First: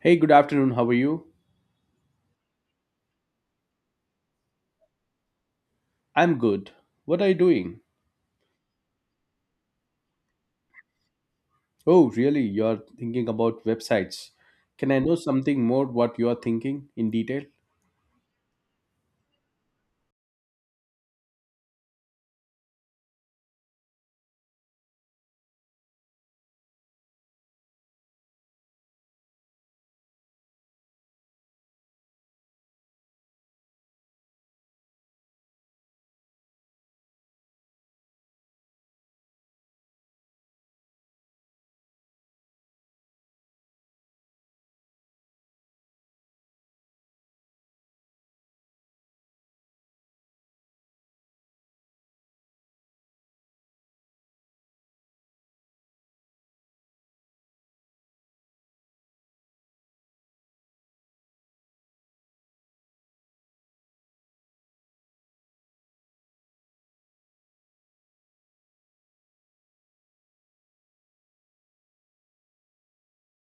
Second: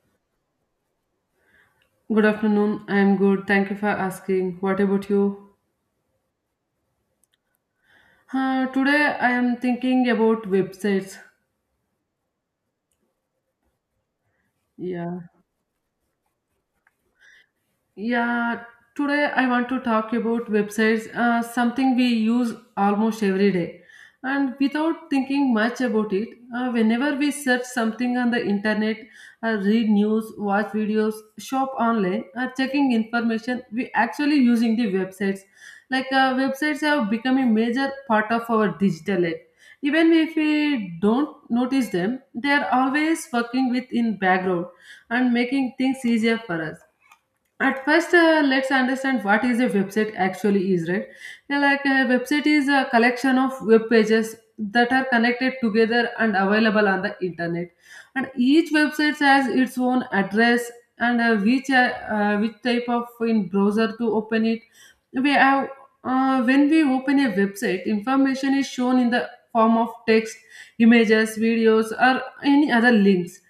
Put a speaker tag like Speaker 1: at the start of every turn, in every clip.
Speaker 1: Hey, good afternoon. How are you?
Speaker 2: Good afternoon. I am good. Thank you for asking. What about you?
Speaker 1: I'm good. What are you doing?
Speaker 2: Today I am thinking about websites.
Speaker 1: Oh, really? You're thinking about websites. Can I know
Speaker 2: Yeah.
Speaker 1: something more what you're thinking in detail?
Speaker 2: Yeah, today I want to talk about websites, something we use almost every day. And without thinking much about it, whenever we search something on the internet, read news, watch videos, shop online, or checking information, we actually using the websites. Like websites have become a major part of our digital life. Even if we don't notice them, they are always working with in background and making things easier for us. At first, let's understand what is a website actually is, right? Now, like, a website is a collection of web pages that are connected together and available on the internet, and each website has its own address, and which type of in browser to open it we have. When we open a website, information is shown in the form of text, images, videos, or any other links.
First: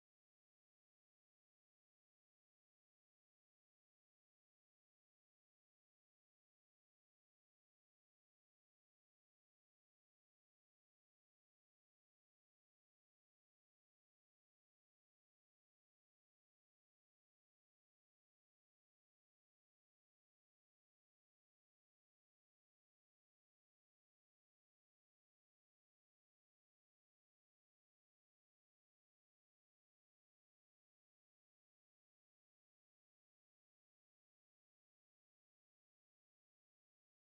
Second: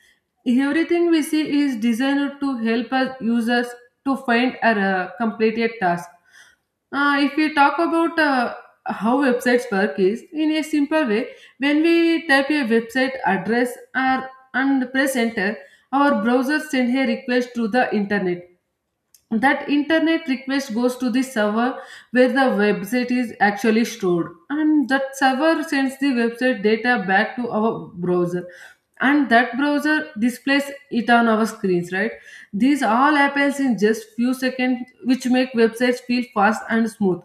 Speaker 2: Everything we see is designed to help us users to find or complete a task. If we talk about how websites work is in a simple way, when we type a website address or and press enter, our browser sends a request to the internet. That internet request goes to the server where the website is actually stored, and that server sends the website data back to our browser, and that browser displays it on our screens, right? These all happens in just few seconds, which make websites feel fast and smooth.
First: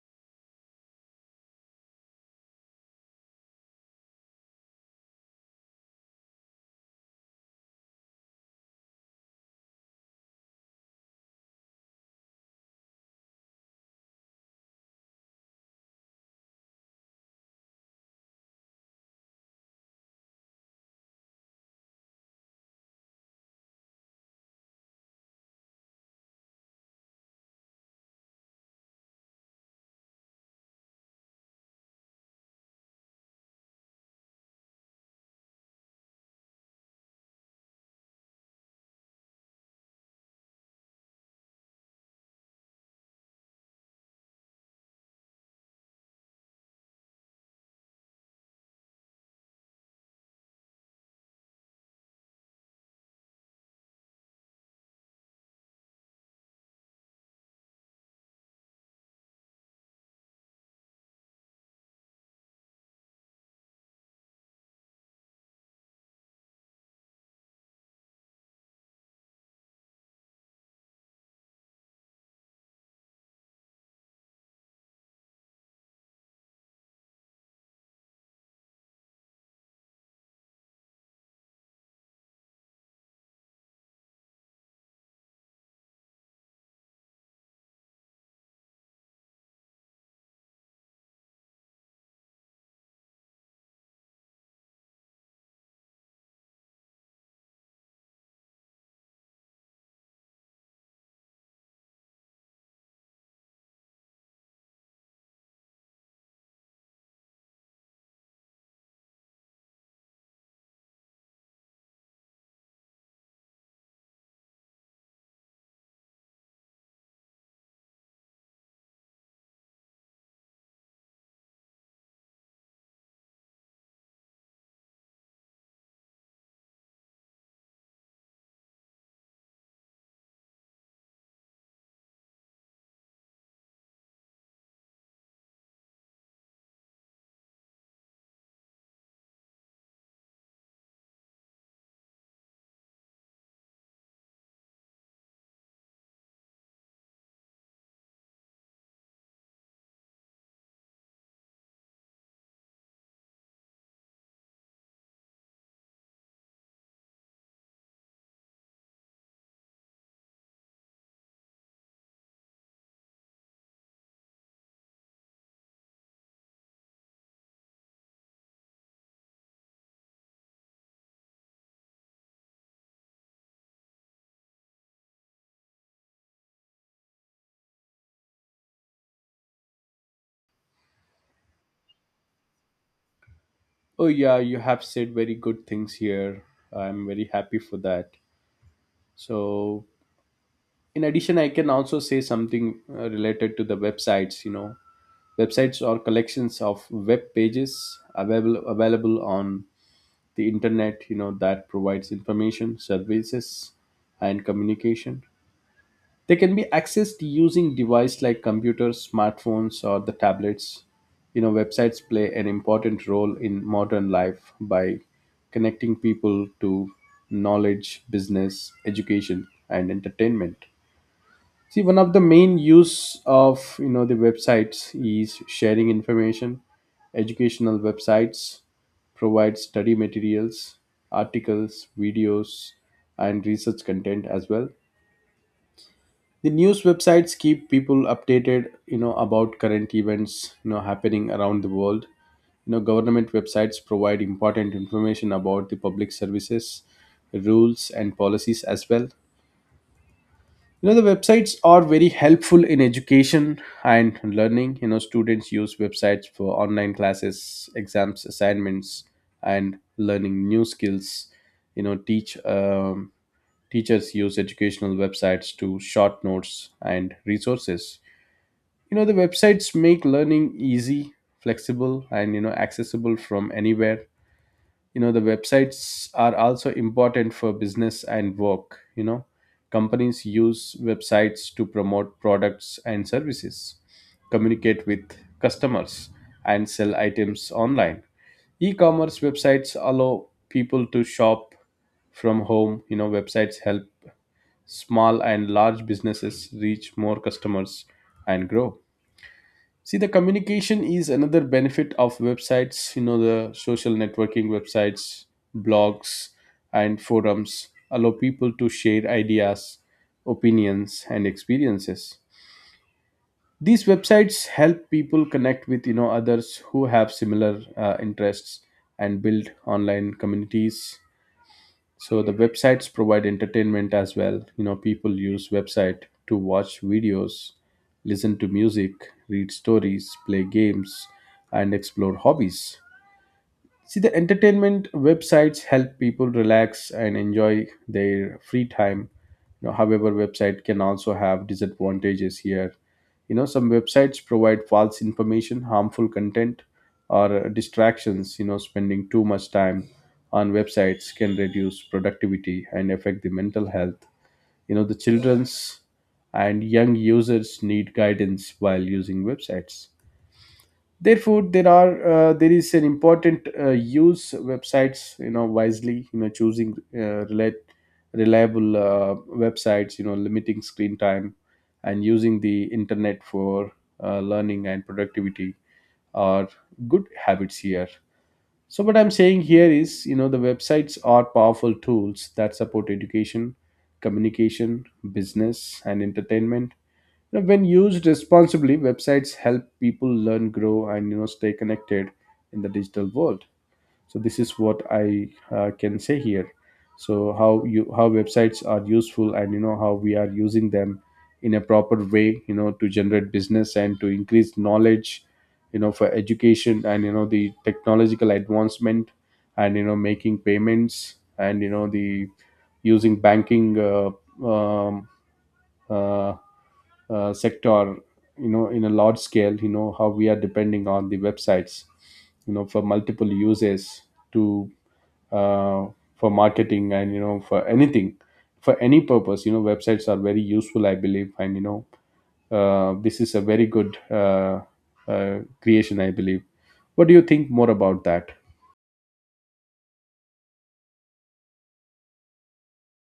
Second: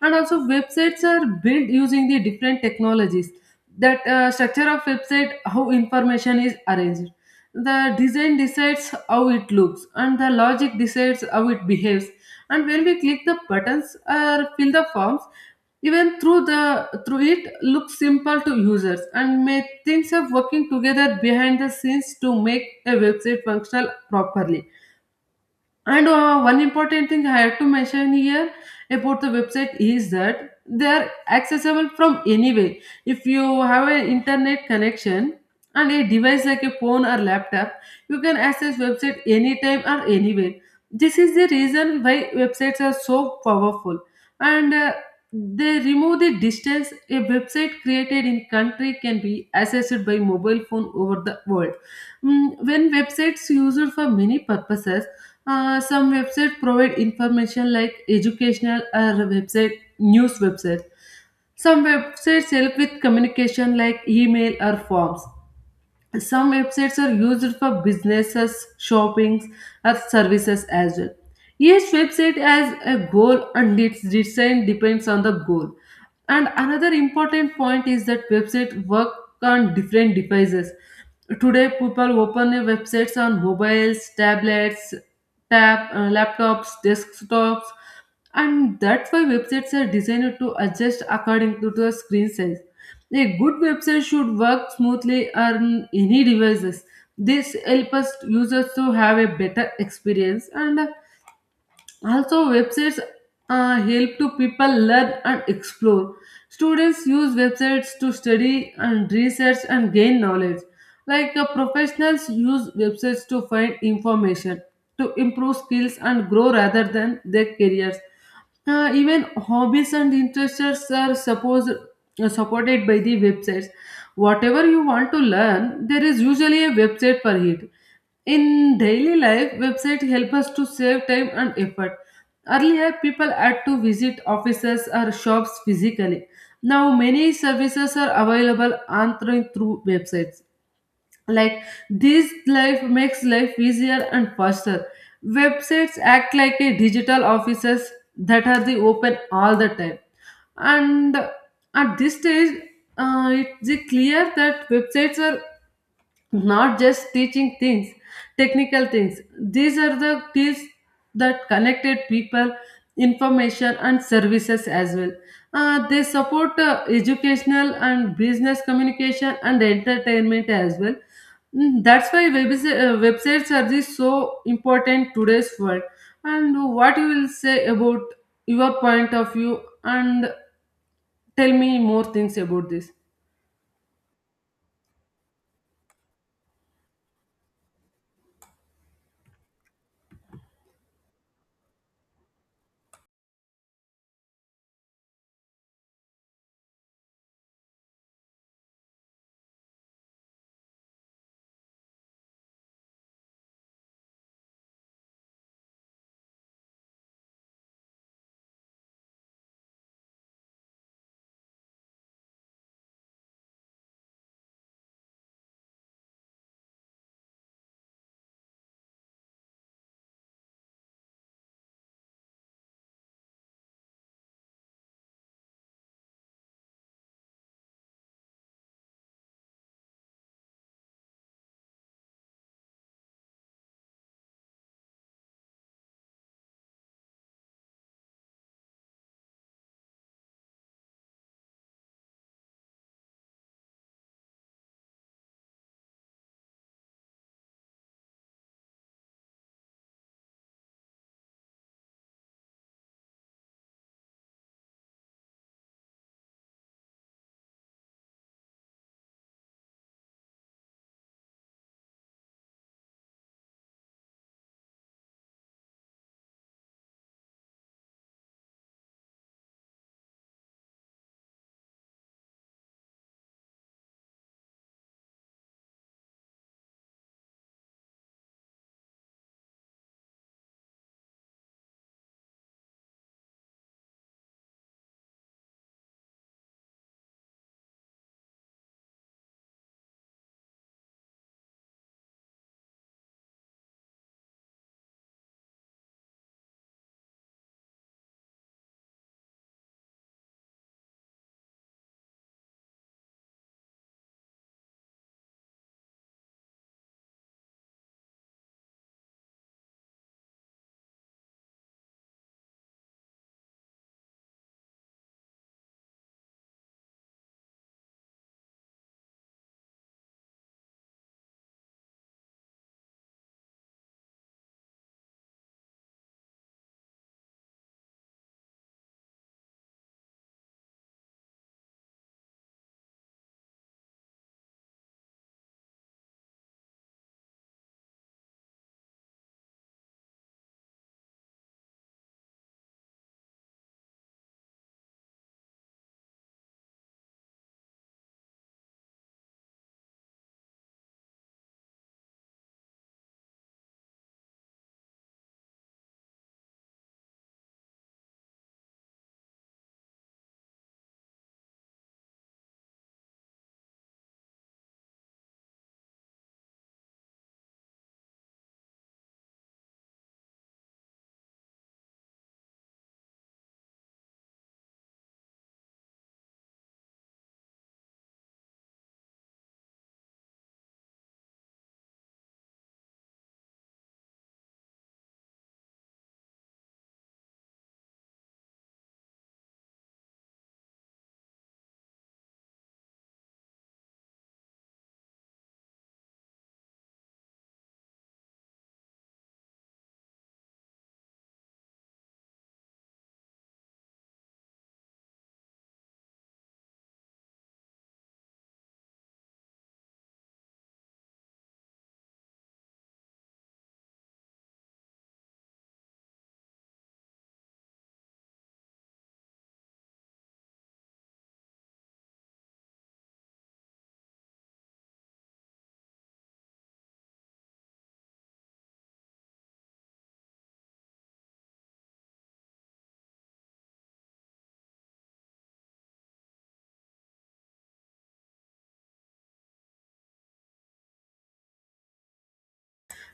Speaker 2: And also, websites are built using the different technologies. That structure of website, how information is arranged, the design decides how it looks, and the logic decides how it behaves. And when we click the buttons or fill the forms, even through it looks simple to users, and may things of working together behind the scenes to make a website functional properly. And one important thing I have to mention here about the website is that they are accessible from anywhere. If you have an internet connection and a device like a phone or laptop, you can access website anytime or anywhere. This is the reason why websites are so powerful. And they remove the distance. A website created in country can be accessed by mobile phone over the world. When websites used for many purposes, some websites provide information like educational or website news websites. Some websites help with communication like email or forms. Some websites are used for businesses, shoppings, or services as well. Each website has a goal, and its design depends on the goal. And another important point is that websites work on different devices. Today, people open their websites on mobiles, tablets, laptops, desktops, and that's why websites are designed to adjust according to the screen size. A good website should work smoothly on any devices. This helps us users to have a better experience. And also, websites help to people learn and explore. Students use websites to study and research and gain knowledge. Like, professionals use websites to find information, to improve skills and grow rather than their careers. Even hobbies and interests are supposed supported by the websites. Whatever you want to learn, there is usually a website for it. In daily life, websites help us to save time and effort. Earlier, people had to visit offices or shops physically. Now, many services are available on through websites. Like, this life makes life easier and faster. Websites act like a digital offices that are the open all the time. And at this stage, it's clear that websites are not just teaching things, technical things. These are the tools that connected people, information, and services as well. They support educational and business communication and entertainment as well. That's why websites are this so important today's world, and what you will say about your point of view, and tell me more things about this.
Speaker 1: Oh, yeah, you have said very good things here. I'm very happy for that. So, in addition, I can also say something related to the websites. Websites or collections of web pages available on the internet that provides information services and communication. They can be accessed using devices like computers, smartphones, or the tablets. Websites play an important role in modern life by connecting people to knowledge, business, education, and entertainment. See, one of the main use of the websites is sharing information. Educational websites provide study materials, articles, videos, and research content as well. The news websites keep people updated, about current events, happening around the world. Government websites provide important information about the public services, rules, and policies as well. The websites are very helpful in education and learning. Students use websites for online classes, exams, assignments, and learning new skills. You know, teach um, teachers use educational websites to short notes and resources. The websites make learning easy, flexible, and accessible from anywhere. The websites are also important for business and work. Companies use websites to promote products and services, communicate with customers, and sell items online. E-commerce websites allow people to shop from home. Websites help small and large businesses reach more customers and grow. See, the communication is another benefit of websites, the social networking websites, blogs, and forums allow people to share ideas, opinions, and experiences. These websites help people connect with, others who have similar interests and build online communities. So the websites provide entertainment as well. People use website to watch videos, listen to music, read stories, play games, and explore hobbies. See, the entertainment websites help people relax and enjoy their free time. You know, however, website can also have disadvantages here. You know, some websites provide false information, harmful content, or distractions. You know, spending too much time on websites can reduce productivity and affect the mental health. You know, the children's and young users need guidance while using websites. Therefore, there is an important use websites wisely, choosing reliable websites, limiting screen time and using the internet for learning and productivity are good habits here. So what I'm saying here is the websites are powerful tools that support education, communication, business, and entertainment. Now, when used responsibly, websites help people learn, grow, and stay connected in the digital world. So this is what I can say here. So how you how websites are useful, and how we are using them in a proper way, to generate business and to increase knowledge, for education and the technological advancement, and making payments and the using banking um, uh, sector, in a large scale, how we are depending on the websites, for multiple uses, to uh, for marketing and for anything, for any purpose. Websites are very useful, I believe. And this is a very good creation, I believe. What do you think more about that?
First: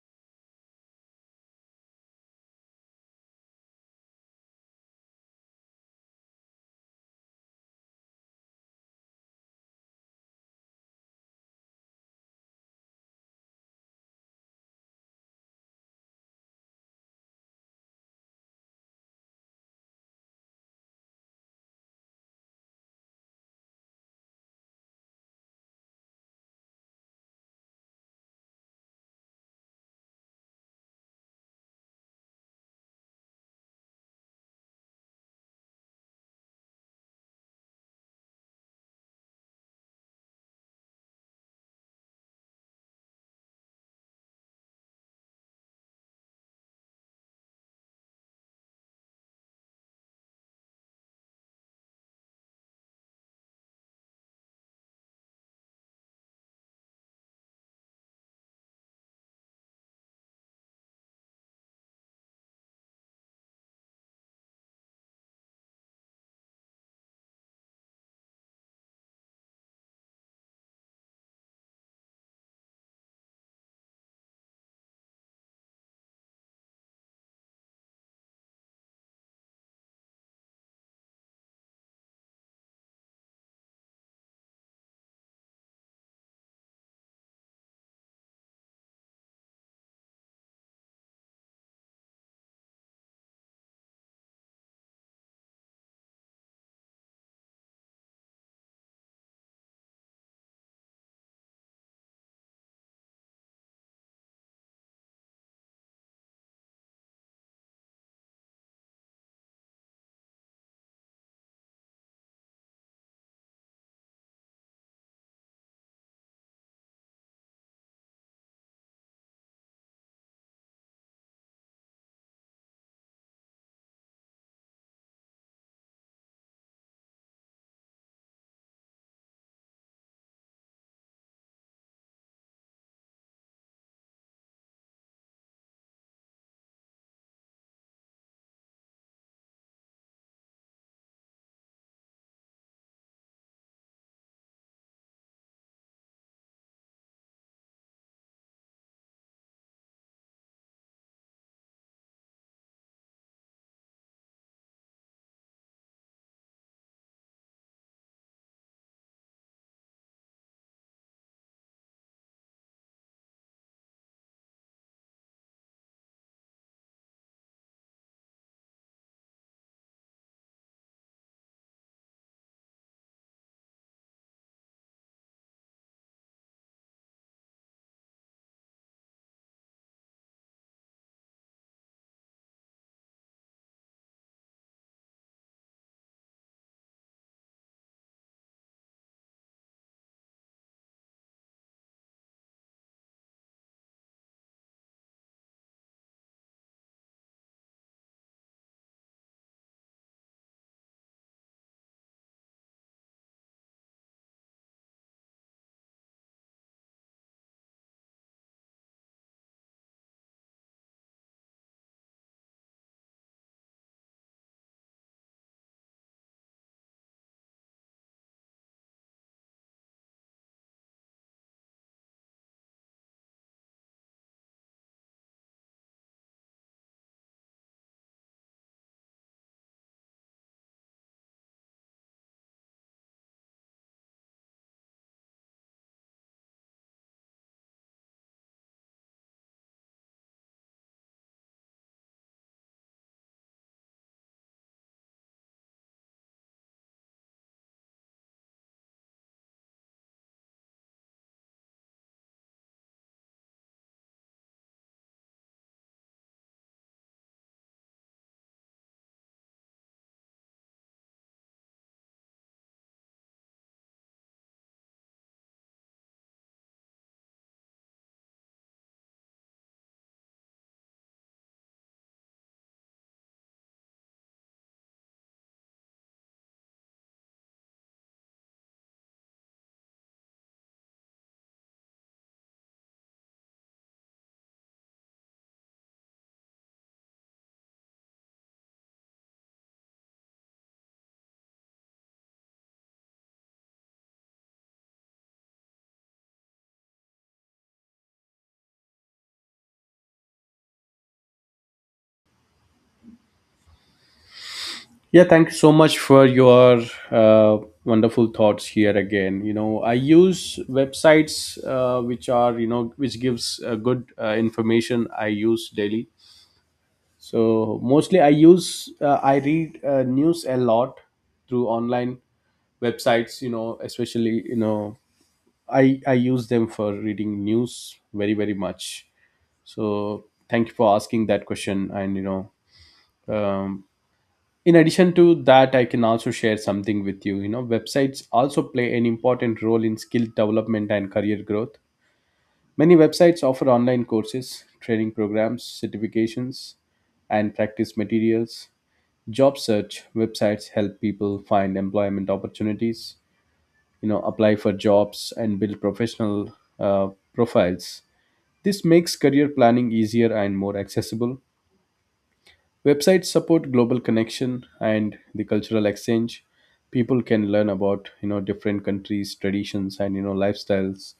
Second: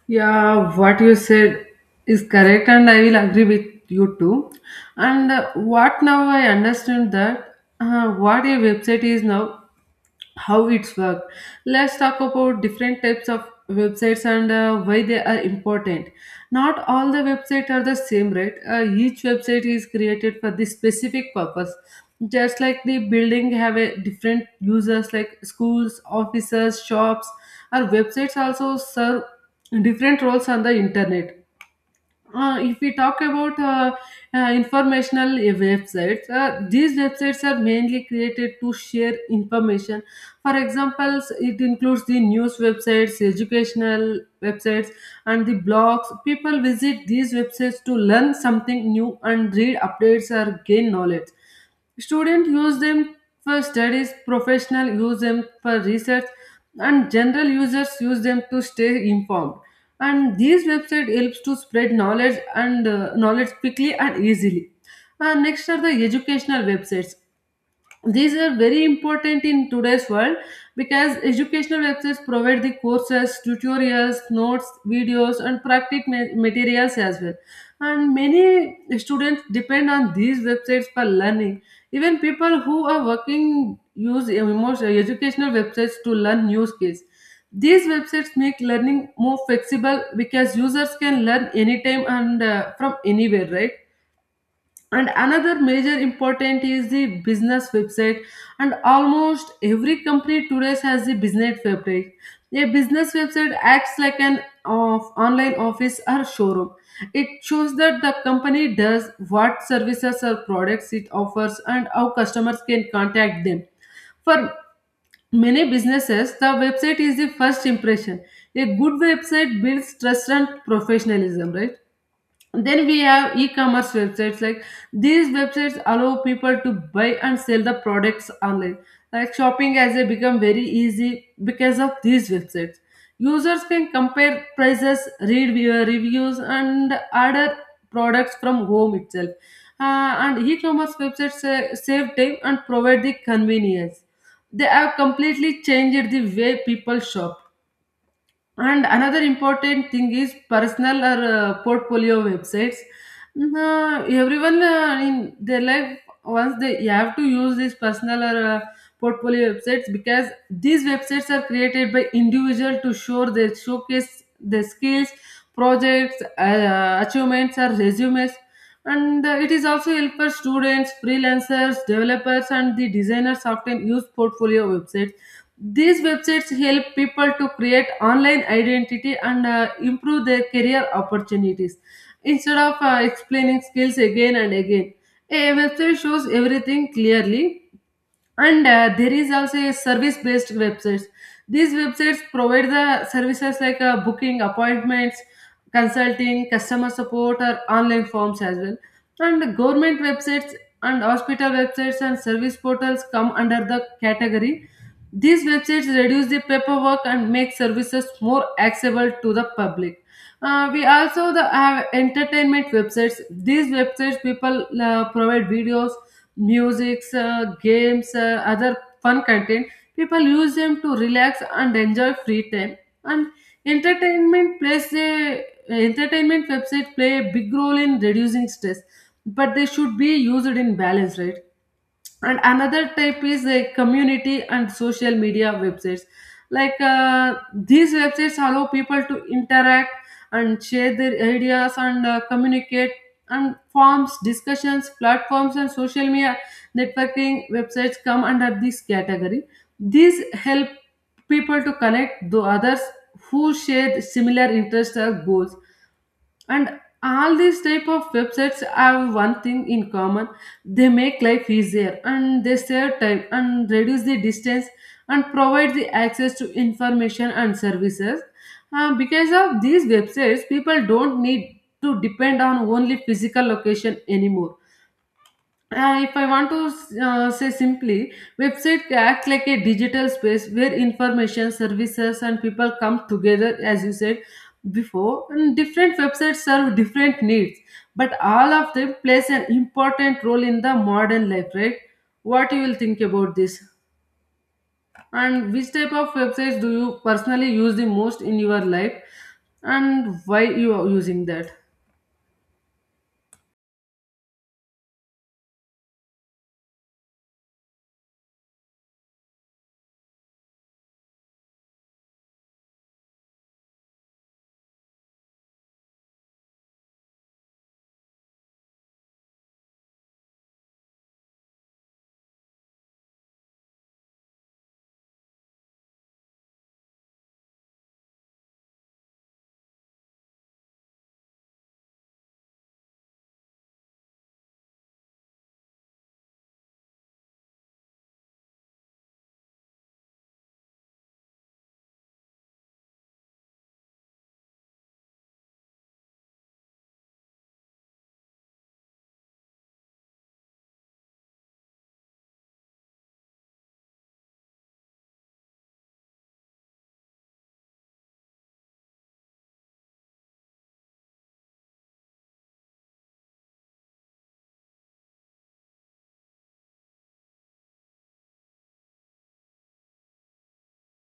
Speaker 2: Yeah, what you said is correct, and I will agree with you too. And what now I understand that what a website is now, how it's worked. Let's talk about different types of websites and why they are important. Not all the websites are the same, right? Each website is created for this specific purpose. Just like the building have a different users like schools, offices, shops, our websites also serve different roles on the internet. If we talk about informational websites, these websites are mainly created to share information. For example, it includes the news websites, educational websites, and the blogs. People visit these websites to learn something new and read updates or gain knowledge. Students use them for studies, professionals use them for research, and general users use them to stay informed. And these website helps to spread knowledge quickly and easily. And next are the educational websites. These are very important in today's world, because educational websites provide the courses, tutorials, notes, videos, and materials as well. And many students depend on these websites for learning. Even people who are working use emotional educational websites to learn new skills. These websites make learning more flexible, because users can learn anytime and from anywhere, right? And another major important is the business website. And almost every company today has the business website. A business website acts like an of online office or showroom. It shows that the company does what services or products it offers and how customers can contact them. For many businesses, the website is the first impression. A good website builds trust and professionalism, right? Then we have e-commerce websites. Like, these websites allow people to buy and sell the products online. Like, shopping has become very easy because of these websites. Users can compare prices, read viewer reviews, and order products from home itself. And e-commerce websites save time and provide the convenience. They have completely changed the way people shop. And another important thing is personal or portfolio websites. Everyone in their life, once they you have to use these personal or portfolio websites, because these websites are created by individual to showcase their skills, projects, achievements or resumes. And it is also help for students, freelancers, developers, and the designers often use portfolio websites. These websites help people to create online identity and improve their career opportunities instead of explaining skills again and again. A website shows everything clearly. And there is also a service based websites. These websites provide the services like booking appointments, consulting, customer support, or online forms as well. And the government websites and hospital websites and service portals come under the category. These websites reduce the paperwork and make services more accessible to the public. We also have entertainment websites. These websites people provide videos, musics, games, other fun content. People use them to relax and enjoy free time. And entertainment plays a entertainment website play a big role in reducing stress, but they should be used in balance, right? And another type is like community and social media websites. These websites allow people to interact and share their ideas and communicate. And forms, discussions platforms, and social media networking websites come under this category. These help people to connect to others who share similar interests or goals. And all these type of websites have one thing in common. They make life easier, and they save time and reduce the distance and provide the access to information and services. Because of these websites, people don't need to depend on only physical location anymore. If I want to say simply, website acts like a digital space where information, services, and people come together, as you said before. And different websites serve different needs, but all of them plays an important role in the modern life, right? What you will think about this? And which type of websites do you personally use the most in your life, and why you are using that?
Speaker 1: Yeah, thank you so much for your uh, wonderful thoughts here again. You know, I use websites which are which gives good information. I use daily. So mostly I use I read news a lot through online websites. You know, especially I use them for reading news very much. So thank you for asking that question. And you know um, in addition to that, I can also share something with you you know Websites also play an important role in skill development and career growth. Many websites offer online courses, training programs, certifications, and practice materials. Job search websites help people find employment opportunities, apply for jobs, and build professional uh, profiles. This makes career planning easier and more accessible. Websites support global connection and the cultural exchange. People can learn about different countries, traditions, and lifestyles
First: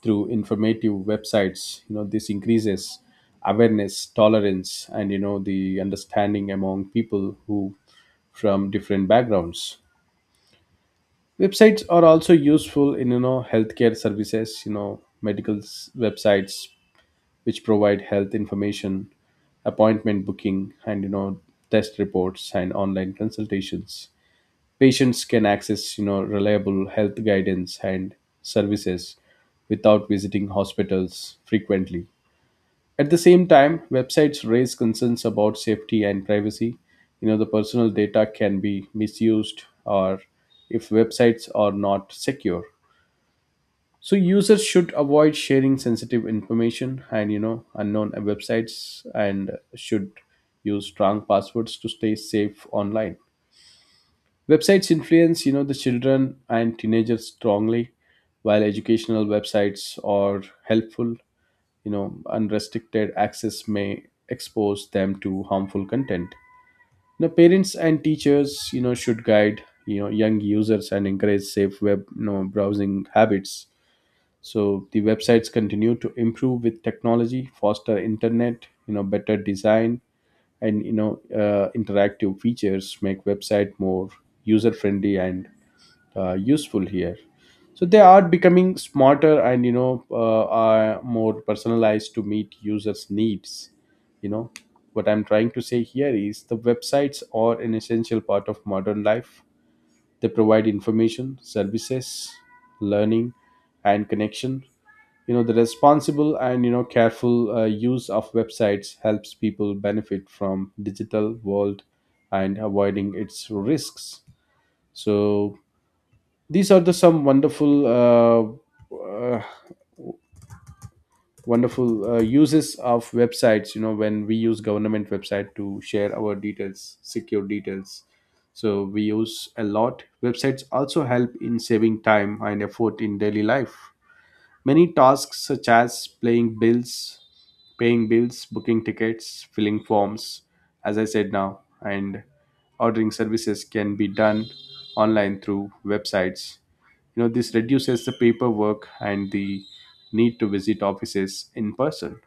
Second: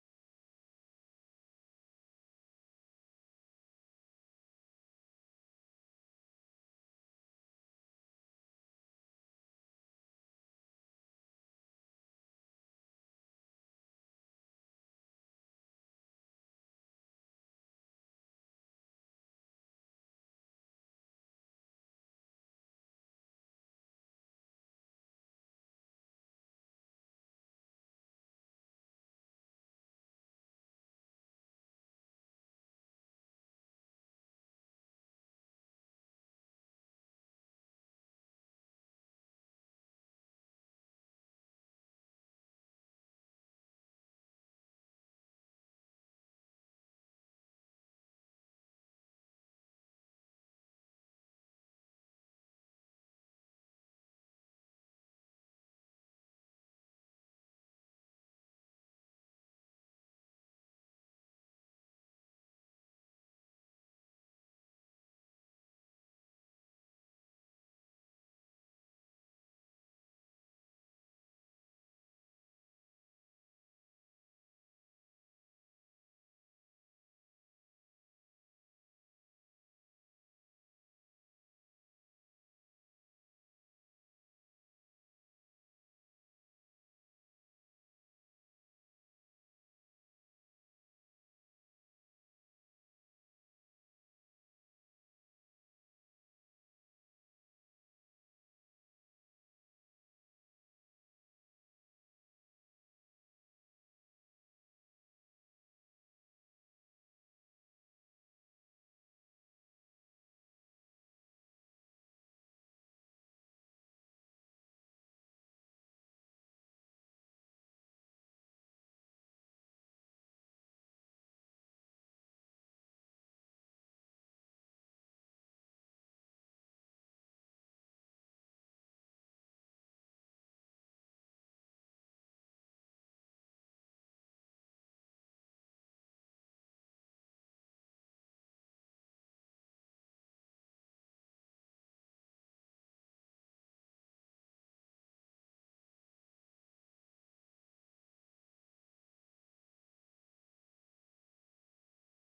Speaker 1: through informative websites. You know this increases awareness, tolerance, and the understanding among people who from different backgrounds. Websites are also useful in healthcare services. You know websites which provide health information, appointment booking, and test reports and online consultations. Patients can access reliable health guidance and services without visiting hospitals frequently. At the same time, websites raise concerns about safety and privacy. You know, the personal data can be misused or if websites are not secure. So users should avoid sharing sensitive information and unknown websites and should use strong passwords to stay safe online. Websites influence the children and teenagers strongly. While educational websites are helpful, unrestricted access may expose them to harmful content. Now parents and teachers should guide young users and encourage safe web browsing habits. So the websites continue to improve with technology. Faster internet, better design, and interactive features make website more user friendly and useful here. So they are becoming smarter and are more personalized to meet users needs you know what I'm trying to say here is the websites are an essential part of modern life. They provide information, services, learning, and connection. The responsible and careful use of websites helps people benefit from digital world and avoiding its risks. So these are the some wonderful wonderful uses of websites. When we use government website to share our details, secure details, so we use a lot. Websites also help in saving time and effort in daily life. Many tasks, such as paying bills, booking tickets, filling forms, as I said now, and ordering services, can be done online through websites. You know, this reduces the paperwork and the need to visit offices in person.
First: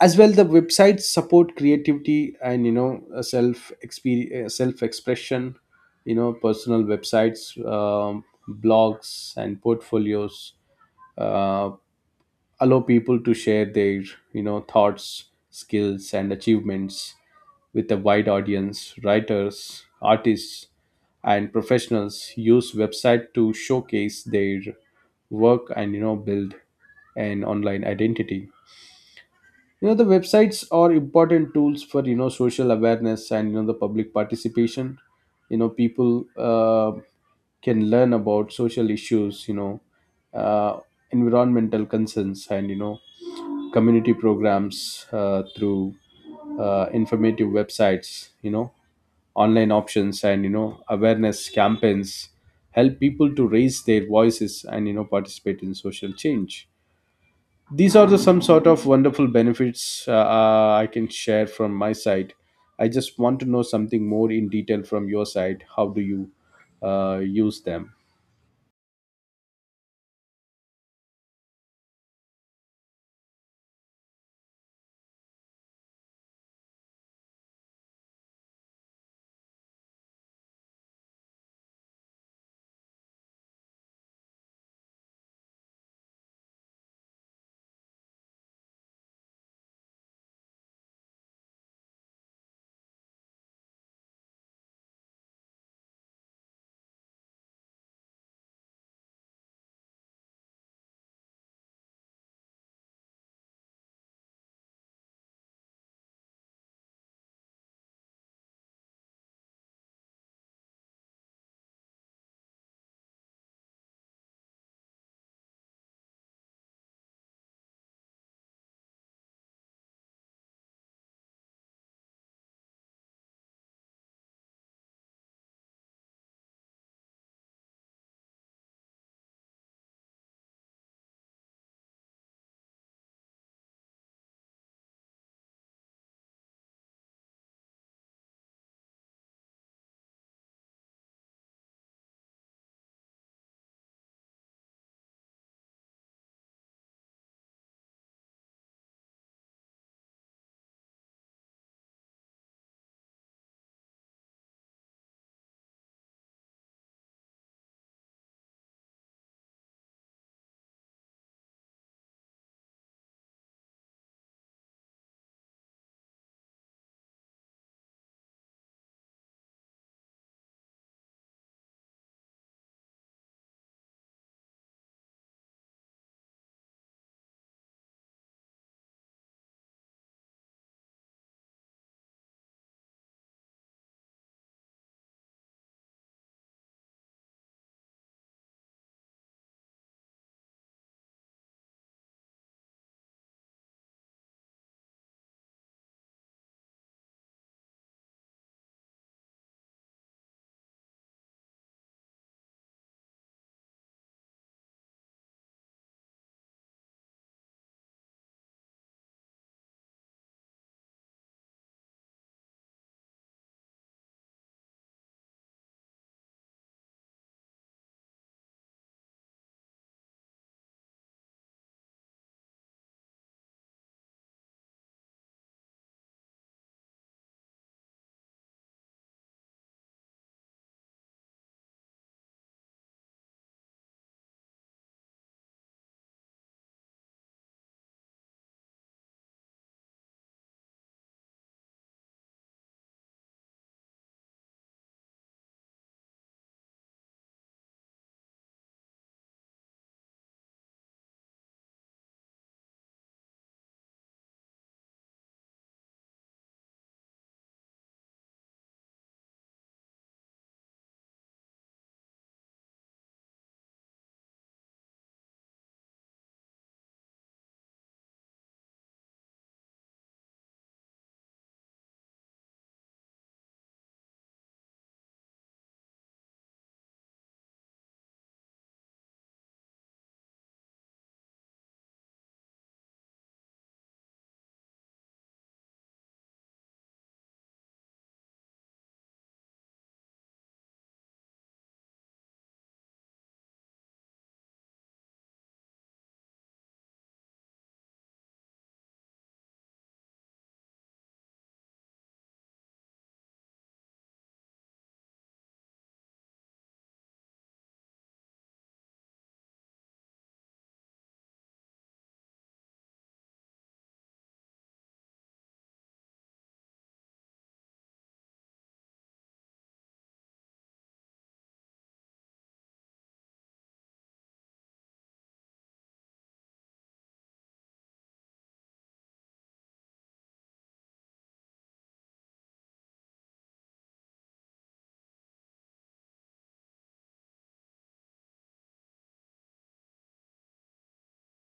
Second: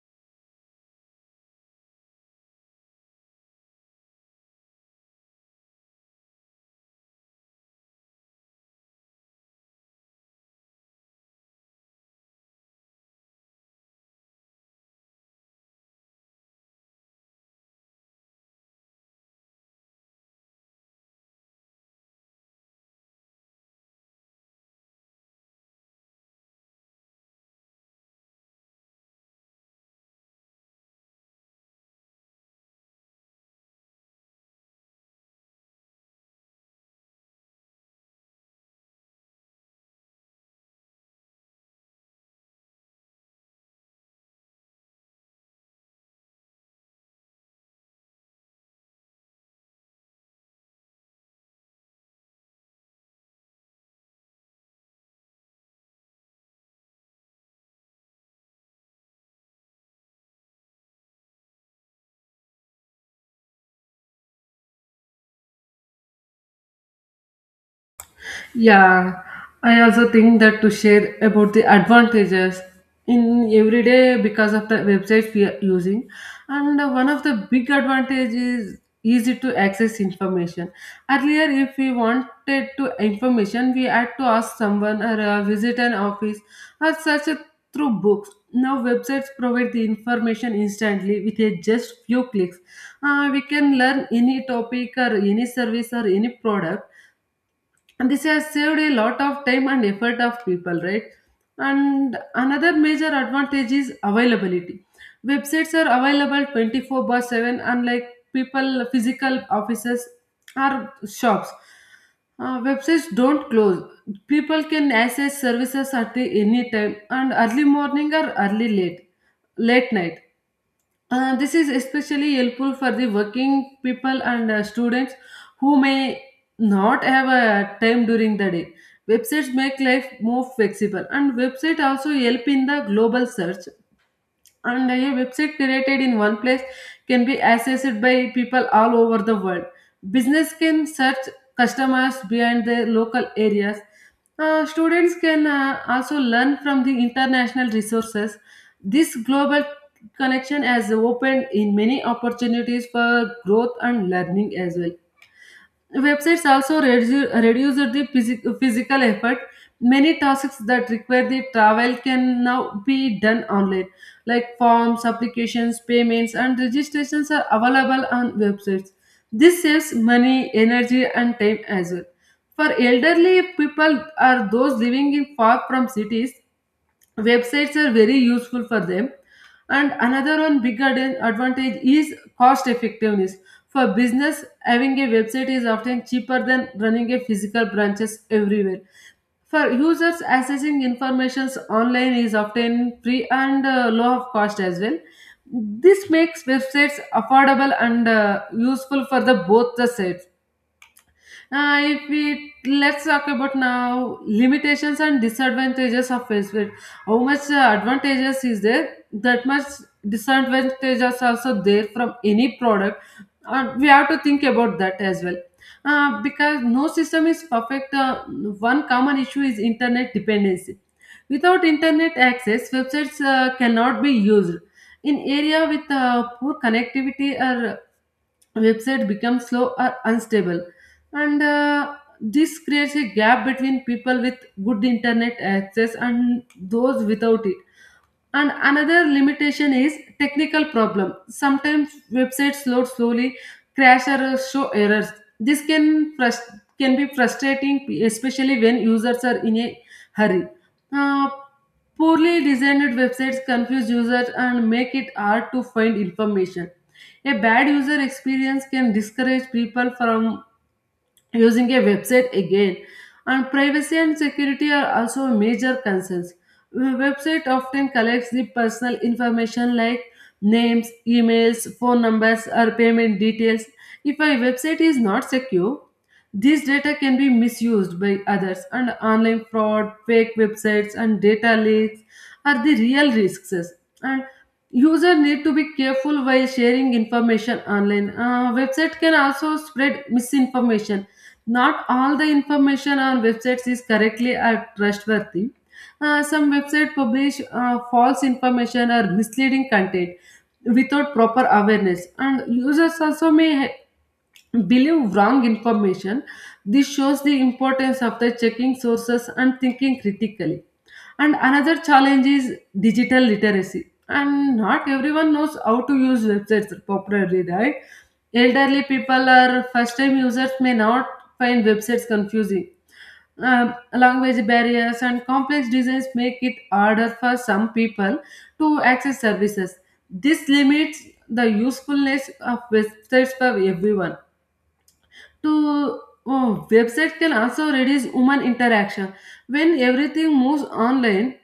Speaker 1: As well, the websites support creativity and self expression. You know, personal websites, blogs, and portfolios uh, allow people to share their thoughts, skills, and achievements with a wide audience. Writers, artists, and professionals use website to showcase their work and build an online identity. The websites are important tools for social awareness and the public participation. People can learn about social issues, uh, environmental concerns, and community programs through informative websites. Online options and awareness campaigns help people to raise their voices and participate in social change. These are the some sort of wonderful benefits I can share from my side. I just want to know something more in detail from your side. How do you use them?
Speaker 2: Yeah, I also think that to share about the advantages in everyday because of the website we are using, and one of the big advantages is easy to access information. Earlier, if we wanted to information, we had to ask someone or visit an office or search it through books. Now, websites provide the information instantly with a just few clicks. We can learn any topic or any service or any product, and this has saved a lot of time and effort of people, right? And another major advantage is availability. Websites are available 24 by 7, unlike people physical offices or shops. Websites don't close. People can access services at the any time, and early morning or early late late night. This is especially helpful for the working people and students who may not have a time during the day. Websites make life more flexible, and website also help in the global search, and a website created in one place can be accessed by people all over the world. Business can search customers beyond their local areas. Students can also learn from the international resources. This global connection has opened in many opportunities for growth and learning as well. Websites also reduce the physical effort. Many tasks that require the travel can now be done online, like forms, applications, payments, and registrations are available on websites. This saves money, energy, and time as well. For elderly people or those living in far from cities, websites are very useful for them, and another one big advantage is cost effectiveness. For business, having a website is often cheaper than running a physical branches everywhere. For users, accessing informations online is often free and low of cost as well. This makes websites affordable and useful for the both the sides. Uh, if we let's talk about now limitations and disadvantages of Facebook. How much advantages is there? That much disadvantages also there from any product. We have to think about that as well. Because no system is perfect. One common issue is internet dependency. Without internet access, websites cannot be used. In area with poor connectivity or website becomes slow or unstable, and this creates a gap between people with good internet access and those without it. And another limitation is technical problem. Sometimes websites load slowly, crash or show errors. This can frust- can be frustrating, especially when users are in a hurry. Uh, Poorly designed websites confuse users and make it hard to find information. A bad user experience can discourage people from using a website again. And privacy and security are also major concerns. A website often collects the personal information like names, emails, phone numbers or payment details. If a website is not secure, this data can be misused by others, and online fraud, fake websites and data leaks are the real risks. And user need to be careful while sharing information online. Website can also spread misinformation. Not all the information on websites is correctly or trustworthy. Some websites publish false information or misleading content without proper awareness, and users also may believe wrong information. This shows the importance of the checking sources and thinking critically. And another challenge is digital literacy. And not everyone knows how to use websites properly, right? Elderly people or first time users may not find websites confusing. Language barriers and complex designs make it harder for some people to access services. This limits the usefulness of websites for everyone to oh, website can also reduce human interaction. When everything moves online,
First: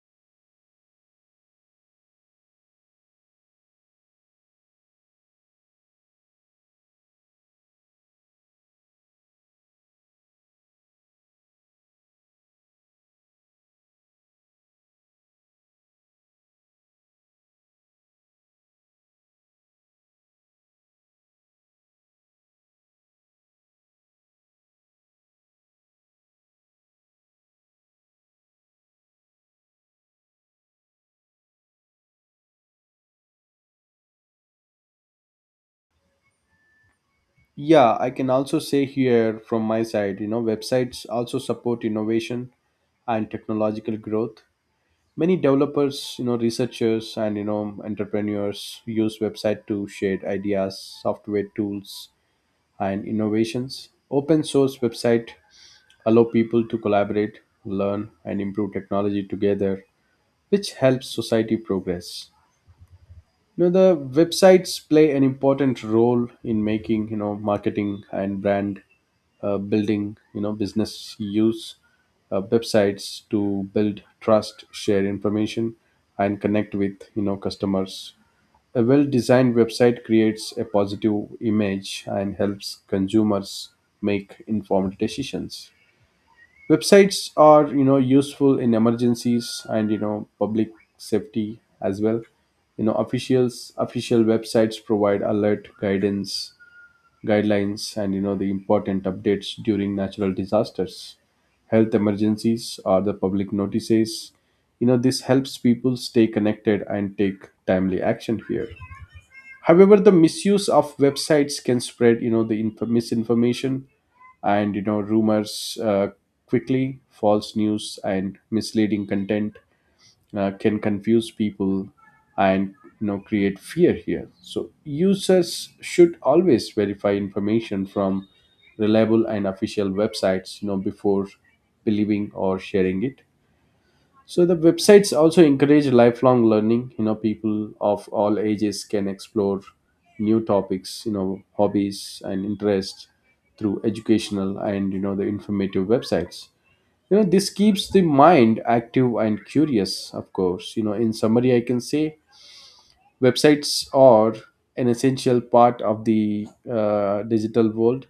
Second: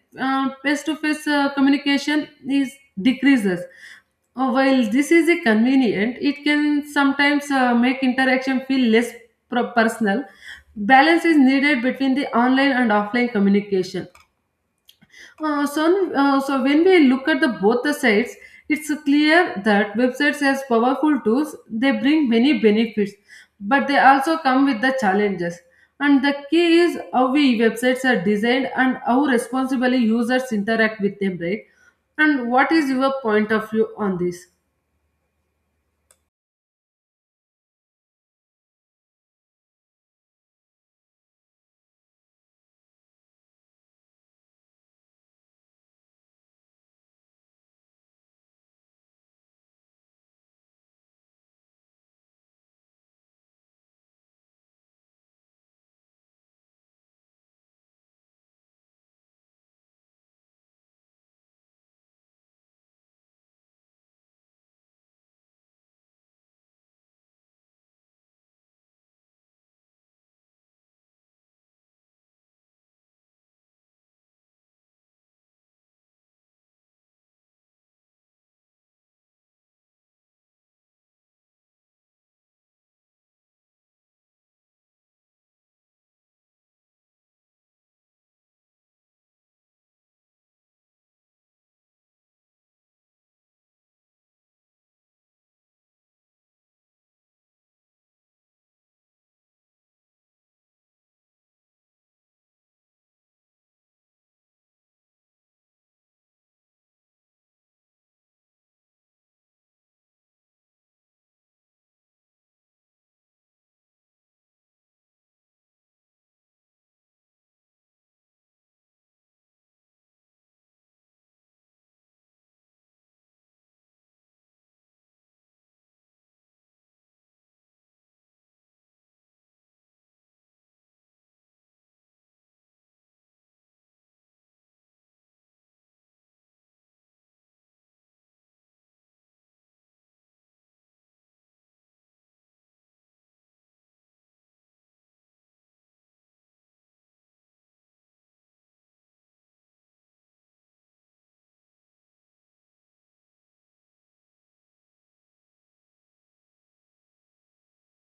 Speaker 2: face to face communication is decreases. While this is a convenient, it can sometimes make interaction feel less personal. Balance is needed between the online and offline communication. So when we look at the both the sides, it's clear that websites as powerful tools, they bring many benefits, but they also come with the challenges. And the key is how we websites are designed and how responsibly users interact with them, right? And what is your point of view on this?
Speaker 1: Yeah, I can also say here from my side. Websites also support innovation and technological growth. Many developers, researchers, and entrepreneurs use website to share ideas, software tools, and innovations. Open source website allow people to collaborate, learn, and improve technology together, which helps society progress. The websites play an important role in making marketing and brand building. Business use websites to build trust, share information, and connect with customers. A well designed website creates a positive image and helps consumers make informed decisions. Websites are useful in emergencies and public safety as well. You know official websites provide alert guidance, guidelines, and the important updates during natural disasters, health emergencies, or the public notices. You know this helps people stay connected and take timely action here. However, the misuse of websites can spread, you know, the misinformation and rumors quickly. False news and misleading content can confuse people and create fear here. So users should always verify information from reliable and official websites, you know, before believing or sharing it. So the websites also encourage lifelong learning. You know, people of all ages can explore new topics, you know, hobbies and interests through educational and the informative websites. You know, this keeps the mind active and curious, of course. You know, in summary, I can say websites are an essential part of the digital world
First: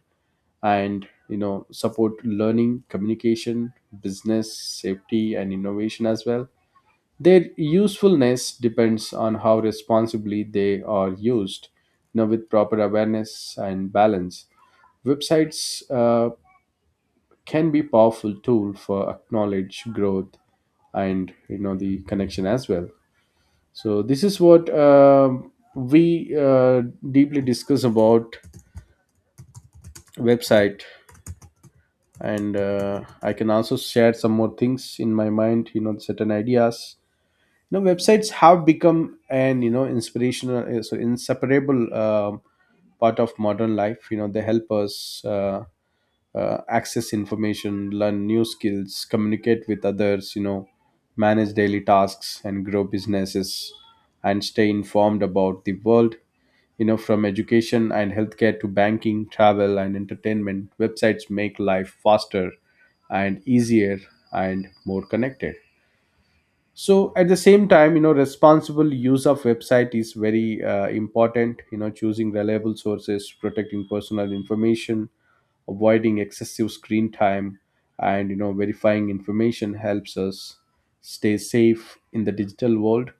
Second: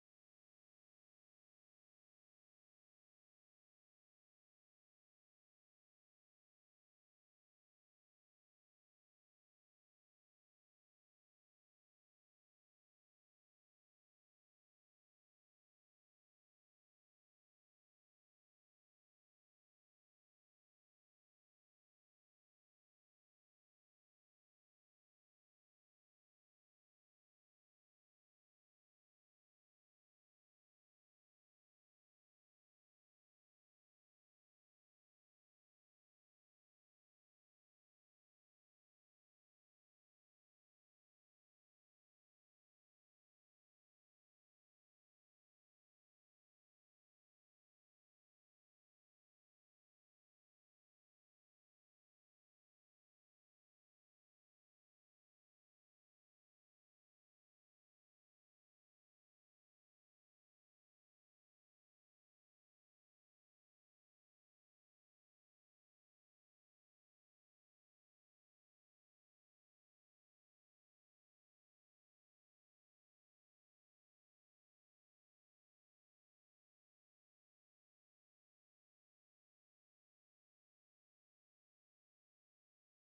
Speaker 1: and support learning, communication, business, safety and innovation as well. Their usefulness depends on how responsibly they are used, you know, with proper awareness and balance. Websites can be powerful tool for acknowledge growth and the connection as well. So this is what we deeply discuss about website, and I can also share some more things in my mind, you know, certain ideas. Now websites have become an inspirational so inseparable part of modern life. You know, they help us uh, access information, learn new skills, communicate with others, you know, manage daily tasks and grow businesses and stay informed about the world. You know, from education and healthcare to banking, travel and entertainment, websites make life faster and easier and more connected. So at the same time, you know, responsible use of website is very important. You know, choosing reliable sources, protecting personal information, avoiding excessive screen time, and verifying information helps us stay safe in the digital world.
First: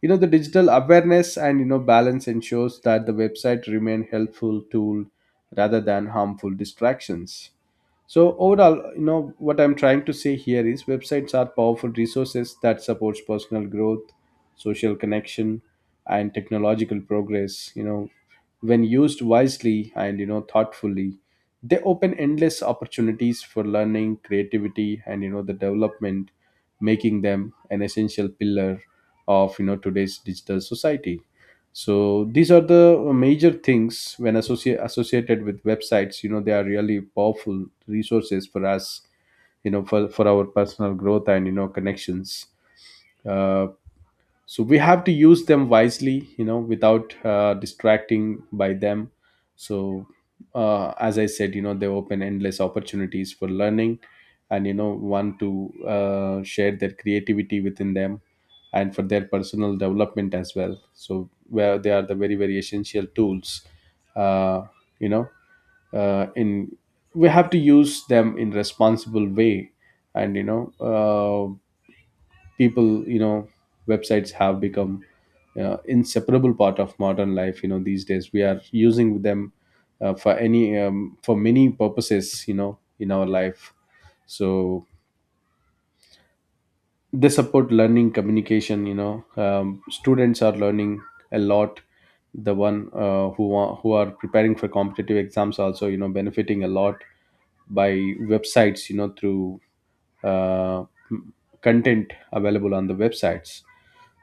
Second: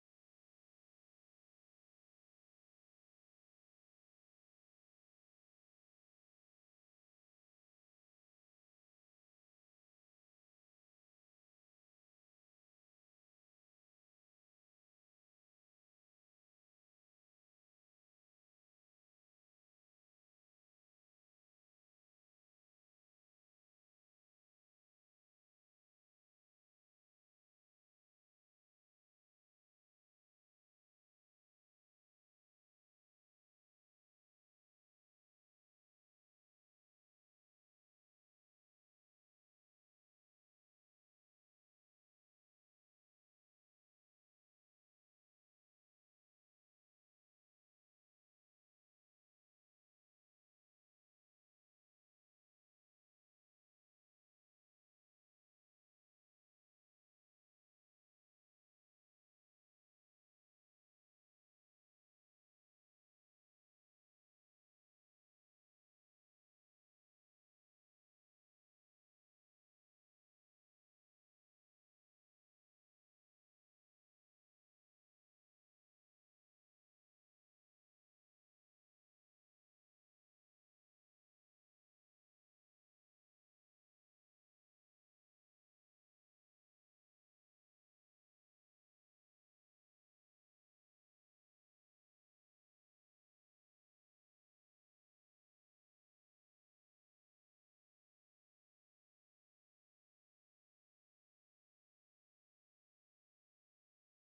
Speaker 1: You know, the digital awareness and balance ensures that the website remain helpful tool rather than harmful distractions. So overall, you know, what I'm trying to say here is websites are powerful resources that supports personal growth, social connection and technological progress. You know, when used wisely and thoughtfully, they open endless opportunities for learning, creativity and the development, making them an essential pillar of today's digital society. So these are the major things when associated with websites. You know, they are really powerful resources for us, you know, for our personal growth and connections. uh, so we have to use them wisely, you know, without distracting by them. So as I said, you know, they open endless opportunities for learning, and want to share their creativity within them, and for their personal development as well. So where they are the very very essential tools. uh, you know, in, we have to use them in responsible way. And people, websites have become inseparable part of modern life. You know, these days we are using them for any for many purposes, you know, in our life. So they support learning, communication. You know, students are learning a lot. The one who are preparing for competitive exams also, you know, benefiting a lot by websites, you know, through uh, content available on the websites.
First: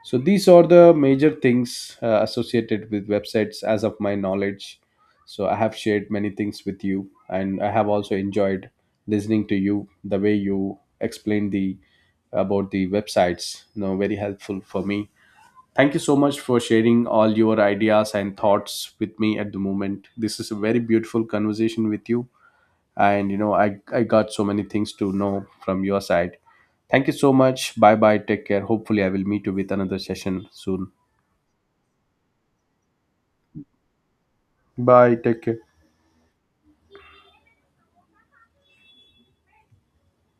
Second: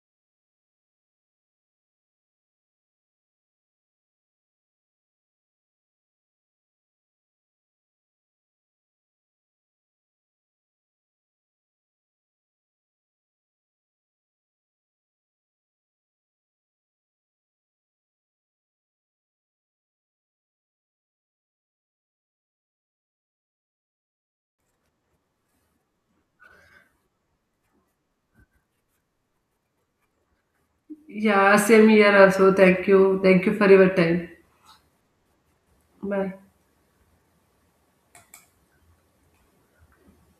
Speaker 1: So these are the major things associated with websites as of my knowledge. So I have shared many things with you, and I have also enjoyed listening to you the way you explained the about the websites. You know, very helpful for me. Thank you so much for sharing all your ideas and thoughts with me at the moment. This is a very beautiful conversation with you, and you know, I got so many things to know from your side. Thank you so much. Bye bye, take care. Hopefully I will meet you with another session soon.
Speaker 2: Yeah, same here also. Thank you. Thank you for your time.
Speaker 1: Bye, take care.
Speaker 2: Bye.